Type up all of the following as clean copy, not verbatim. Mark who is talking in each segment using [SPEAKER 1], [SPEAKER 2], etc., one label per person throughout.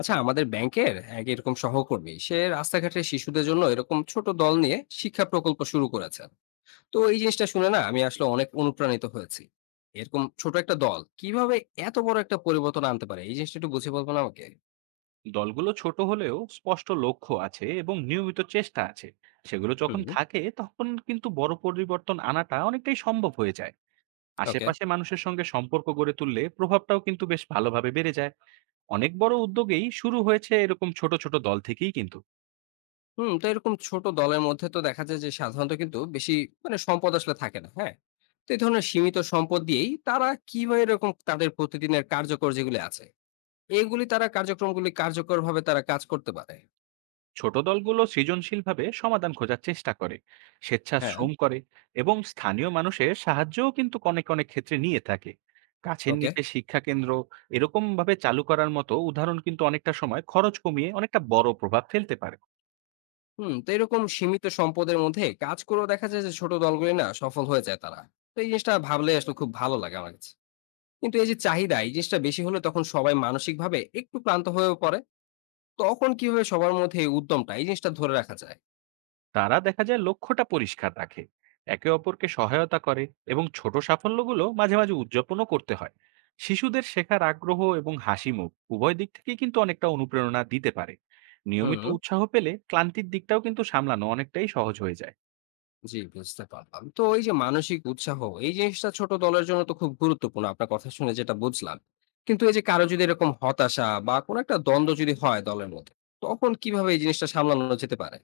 [SPEAKER 1] আচ্ছা, আমাদের ব্যাংকের এক এরকম সহকর্মী সে রাস্তাঘাটে শিশুদের জন্য এরকম ছোট দল নিয়ে শিক্ষা প্রকল্প শুরু করেছেন। তো এই জিনিসটা শুনে না আমি আসলে অনেক অনুপ্রাণিত হয়েছি। এরকম ছোট একটা দল কিভাবে এত বড় একটা পরিবর্তন আনতে পারে, এই জিনিসটা একটু বুঝে বলবো না আমাকে?
[SPEAKER 2] দলগুলো ছোট হলেও স্পষ্ট লক্ষ্য আছে এবং নিয়মিত চেষ্টা আছে। সেগুলো যখন
[SPEAKER 1] হুম।
[SPEAKER 2] থাকে তখন কিন্তু বড় পরিবর্তন আনাটা অনেকটাই সম্ভব হয়ে যায়।
[SPEAKER 1] ওকে।
[SPEAKER 2] আশেপাশে মানুষের সঙ্গে সম্পর্ক গড়ে তুললে প্রভাবটাও কিন্তু বেশ ভালোভাবে বেড়ে যায়। অনেক বড় উদ্যোগেই শুরু হয়েছে এরকম ছোট ছোট দল থেকেই কিন্তু।
[SPEAKER 1] হুম, তো এরকম ছোট দলের মধ্যে তো দেখা যায় যে সাধারণত কিন্তু বেশি মানে সম্পদ আসলে থাকে না। হ্যাঁ, তো এই ধরনের সীমিত সম্পদ দিয়েই তারা কিভাবে এরকম তাদের প্রতিদিনের কার্যকর যেগুলি আছে এগুলি তারা কার্যক্রমগুলি কার্যকরভাবে তারা কাজ করতে পারে?
[SPEAKER 2] ছোট দলগুলো সৃজনশীলভাবে সমাধান খোঁজার চেষ্টা করে,
[SPEAKER 1] হ্যাঁ।
[SPEAKER 2] স্বেচ্ছাশ্রম করে এবং স্থানীয় মানুষের সাহায্যও কিন্তু অনেক অনেক ক্ষেত্রে নিয়ে থাকে। কাছের
[SPEAKER 1] ওকে।
[SPEAKER 2] নিচে শিক্ষা কেন্দ্র এরকম ভাবে চালু করার মতো উদাহরণ কিন্তু অনেকটা সময় খরচ কমিয়ে অনেকটা বড় প্রভাব ফেলতে পারে।
[SPEAKER 1] হুম, তো এরকম সীমিত সম্পদের মধ্যে কাজ করেও দেখা যায় যে ছোট দলগুলি না সফল হয়ে যায় তারা। তো এই জিনিসটা ভাবলে আসলে খুব ভালো লাগে আমার কাছে। কিন্তু এই যে চাহিদা, এই জিনিসটা বেশি হলে তখন সবাই মানসিক ভাবে একটু ক্লান্ত হয়ে পড়ে। তখন কিভাবে সবার মধ্যে এই উদ্যমটা এই জিনিসটা ধরে রাখা যায়?
[SPEAKER 2] তারা দেখা যায় লক্ষ্যটা পরিষ্কার রাখে, একে অপরকে সহায়তা করে এবং ছোট সাফল্যগুলো মাঝে মাঝে উদযাপনও করতে হয়। শিশুদের শেখার আগ্রহ এবং হাসি মুখ উভয় দিক থেকেই কিন্তু অনেকটা অনুপ্রেরণা দিতে পারে। নিয়মিত
[SPEAKER 1] হুম।
[SPEAKER 2] উৎসাহ পেলে ক্লান্তির দিকটাও কিন্তু সামলানো অনেকটাই সহজ হয়ে যায়।
[SPEAKER 1] জি, বুঝতে পারলাম। তো এই যে মানসিক উৎসাহ, এই জিনিসটা ছোট দলের জন্য তো খুব গুরুত্বপূর্ণ আপনার কথা শুনে যেটা বুঝলাম। কিন্তু এই যে কারো যদি এরকম হতাশা বা কোনো একটা দ্বন্দ্ব যদি হয় দলের মধ্যে, তখন কিভাবে এই জিনিসটা সামলানো যেতে পারে?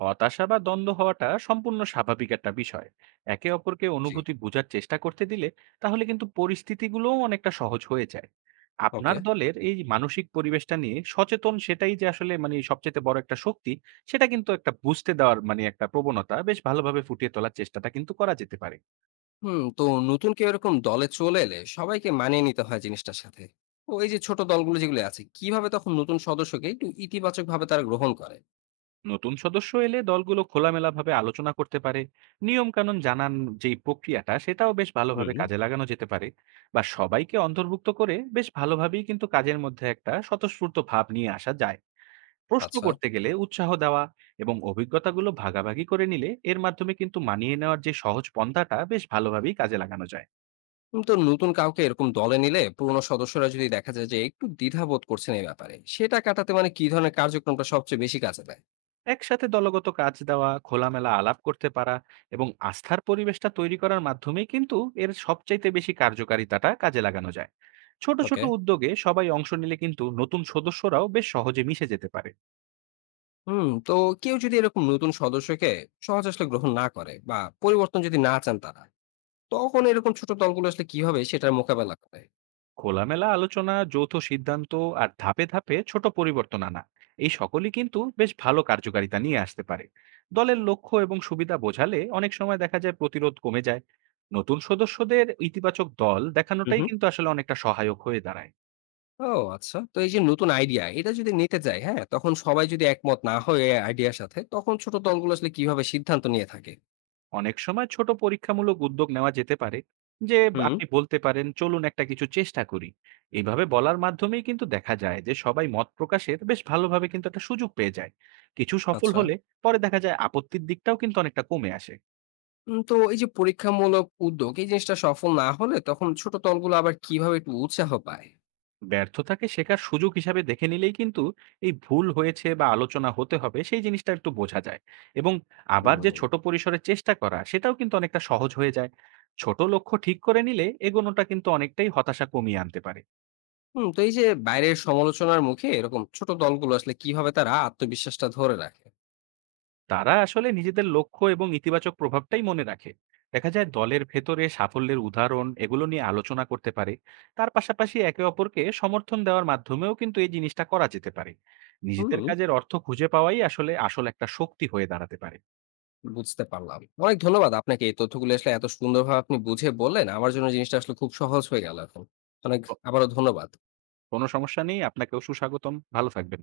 [SPEAKER 2] হতাশা বা দ্বন্দ্ব হওয়াটা সম্পূর্ণ স্বাভাবিক একটা বিষয়। একে অপরকে
[SPEAKER 1] জি।
[SPEAKER 2] অনুভূতি বোঝার চেষ্টা করতে দিলে তাহলে কিন্তু পরিস্থিতিগুলোও অনেকটা সহজ হয়ে যায়। আপনার
[SPEAKER 1] ওকে।
[SPEAKER 2] দলের এই মানসিক পরিবেশটা নিয়ে সচেতন সেটাই যে আসলে মানে সবচেয়ে বড় একটা শক্তি। সেটা কিন্তু একটা বুঝতে দেওয়ার মানে একটা প্রবণতা বেশ ভালোভাবে ফুটিয়ে তোলার চেষ্টাটা কিন্তু করা যেতে পারে।
[SPEAKER 1] হুম, তো নতুন কেউ এরকম দলে চলে এলে সবাইকে মানিয়ে নিতে হয় জিনিসটার সাথে। তো এই যে ছোট দলগুলো যেগুলো আছে, কিভাবে তখন নতুন সদস্যকে একটু ইতিবাচক ভাবে তারা গ্রহণ করে?
[SPEAKER 2] নতুন সদস্য এলে দলগুলো খোলামেলাভাবে আলোচনা করতে পারে, নিয়ম কানুন জানান, যেই প্রক্রিয়াটা সেটাও বেশ ভালোভাবে
[SPEAKER 1] হুম।
[SPEAKER 2] কাজে লাগানো যেতে পারে। বা সবাইকে অন্তর্ভুক্ত করে বেশ ভালোভাবেই কিন্তু কাজের মধ্যে একটা স্বতঃস্ফূর্ত ভাব নিয়ে আসা যায়। প্রশ্ন
[SPEAKER 1] আচ্ছা।
[SPEAKER 2] করতে গেলে উৎসাহ দেওয়া এবং অভিজ্ঞতাগুলো ভাগাভাগি করে নিলে এর মাধ্যমে কিন্তু মানিয়ে নেওয়ার যে সহজ পন্থাটা বেশ ভালোভাবেই কাজে লাগানো যায়।
[SPEAKER 1] তো নতুন কাউকে এরকম দলে নিলে পুরোনো সদস্যরা যদি দেখা যায় যে একটু দ্বিধাবোধ করছেন এই ব্যাপারে, সেটা কাটাতে মানে কি ধরনের কার্যক্রমটা সবচেয়ে বেশি কাজে দেয়?
[SPEAKER 2] একসাথে দলগত কাজ দেওয়া, খোলামেলা আলাপ করতে পারা এবং আস্থার পরিবেশটা তৈরি করার মাধ্যমেই কিন্তু এর সবচাইতে বেশি কার্যকারিতাটা কাজে লাগানো যায়। ছোট ছোট
[SPEAKER 1] ওকে।
[SPEAKER 2] উদ্যোগে সবাই অংশ নিলে কিন্তু নতুন সদস্যরাও বেশ সহজে মিশে যেতে পারে।
[SPEAKER 1] হুম, তো কেউ যদি এরকম নতুন সদস্যকে সহজ আসলে গ্রহণ না করে বা পরিবর্তন যদি না চান তারা, তখন এরকম ছোট দলগুলো আসলে কিভাবে সেটার মোকাবেলা করে?
[SPEAKER 2] খোলামেলা আলোচনা, যৌথ সিদ্ধান্ত আর ধাপে ধাপে ছোট পরিবর্তন আনা, এই সকলই কিন্তু বেশ ভালো কার্যকারিতা নিয়ে আসতে পারে। দলের লক্ষ্য এবং সুবিধা বোঝালে অনেক সময় দেখা যায় প্রতিরোধ কমে যায়। নতুন সদস্যদের ইতিবাচক দল দেখানোটাই কিন্তু আসলে অনেকটা সহায়ক হয়ে দাঁড়ায়।
[SPEAKER 1] ও আচ্ছা। তো এই যে নতুন আইডিয়া, এটা যদি নিতে যাই, হ্যাঁ? তখন সবাই যদি একমত না হয় এই আইডিয়ার সাথে, তখন ছোট দলগুলো আসলে কিভাবে সিদ্ধান্ত নিয়ে থাকে?
[SPEAKER 2] অনেক সময় ছোট পরীক্ষামূলক উদ্যোগ নেওয়া যেতে পারে যে
[SPEAKER 1] হুম।
[SPEAKER 2] আপনি বলতে পারেন চলুন একটা কিছু চেষ্টা করি। এইভাবে বলার মাধ্যমেই কিন্তু দেখা যায় যে সবাই মত প্রকাশের বেশ ভালোভাবে কিন্তু একটা সুযোগ পেয়ে যায়। কিছু সফল
[SPEAKER 1] আচ্ছা।
[SPEAKER 2] হলে পরে দেখা যায় আপত্তির দিকটাও কিন্তু অনেকটা কমে আসে।
[SPEAKER 1] তো এই যে পরীক্ষামূলক উদ্যোগ, এই জিনিসটা সফল না হলে তখন ছোট দলগুলো আবার কিভাবে একটু উৎসাহ পায়?
[SPEAKER 2] ব্যর্থতাকে শেখার সুযোগ হিসাবে দেখে নিলেই কিন্তু এই ভুল হয়েছে বা আলোচনা হতে হবে সেই জিনিসটা একটু বোঝা যায়। এবং আবার যে
[SPEAKER 1] হুম।
[SPEAKER 2] ছোট পরিসরে চেষ্টা করা সেটাও কিন্তু অনেকটা সহজ হয়ে যায়। ছোট লক্ষ্য ঠিক করে নিলে এগোনোটা কিন্তু অনেকটাই হতাশা কমিয়ে আনতে পারে।
[SPEAKER 1] হুম, তো এই যে বাইরের সমালোচনার মুখে এরকম ছোট দলগুলো আসলে কিভাবে তারা আত্মবিশ্বাসটা ধরে রাখে?
[SPEAKER 2] তারা আসলে নিজেদের লক্ষ্য এবং ইতিবাচক প্রভাবটাই মনে রাখে। দেখা যায় দলের ভেতরে সাফল্যের উদাহরণ এগুলো নিয়ে আলোচনা করতে পারে। তার পাশাপাশি একে অপরকে সমর্থন দেওয়ার মাধ্যমেও কিন্তু এই জিনিসটা করা যেতে পারে। নিজেদের
[SPEAKER 1] হুম।
[SPEAKER 2] কাজের অর্থ খুঁজে পাওয়াই আসলে আসল একটা শক্তি হয়ে দাঁড়াতে পারে।
[SPEAKER 1] বুঝতে পারলাম। অনেক ধন্যবাদ আপনাকে। এই তথ্যগুলো আসলে এত সুন্দরভাবে আপনি বুঝিয়ে বললেন। আমার জন্য জিনিসটা আসলে খুব সহজ হয়ে গেল এখন। অনেক
[SPEAKER 2] তো
[SPEAKER 1] আবারও ধন্যবাদ।
[SPEAKER 2] কোনো সমস্যা নেই, আপনাকেও সুস্বাগতম, ভালো থাকবেন।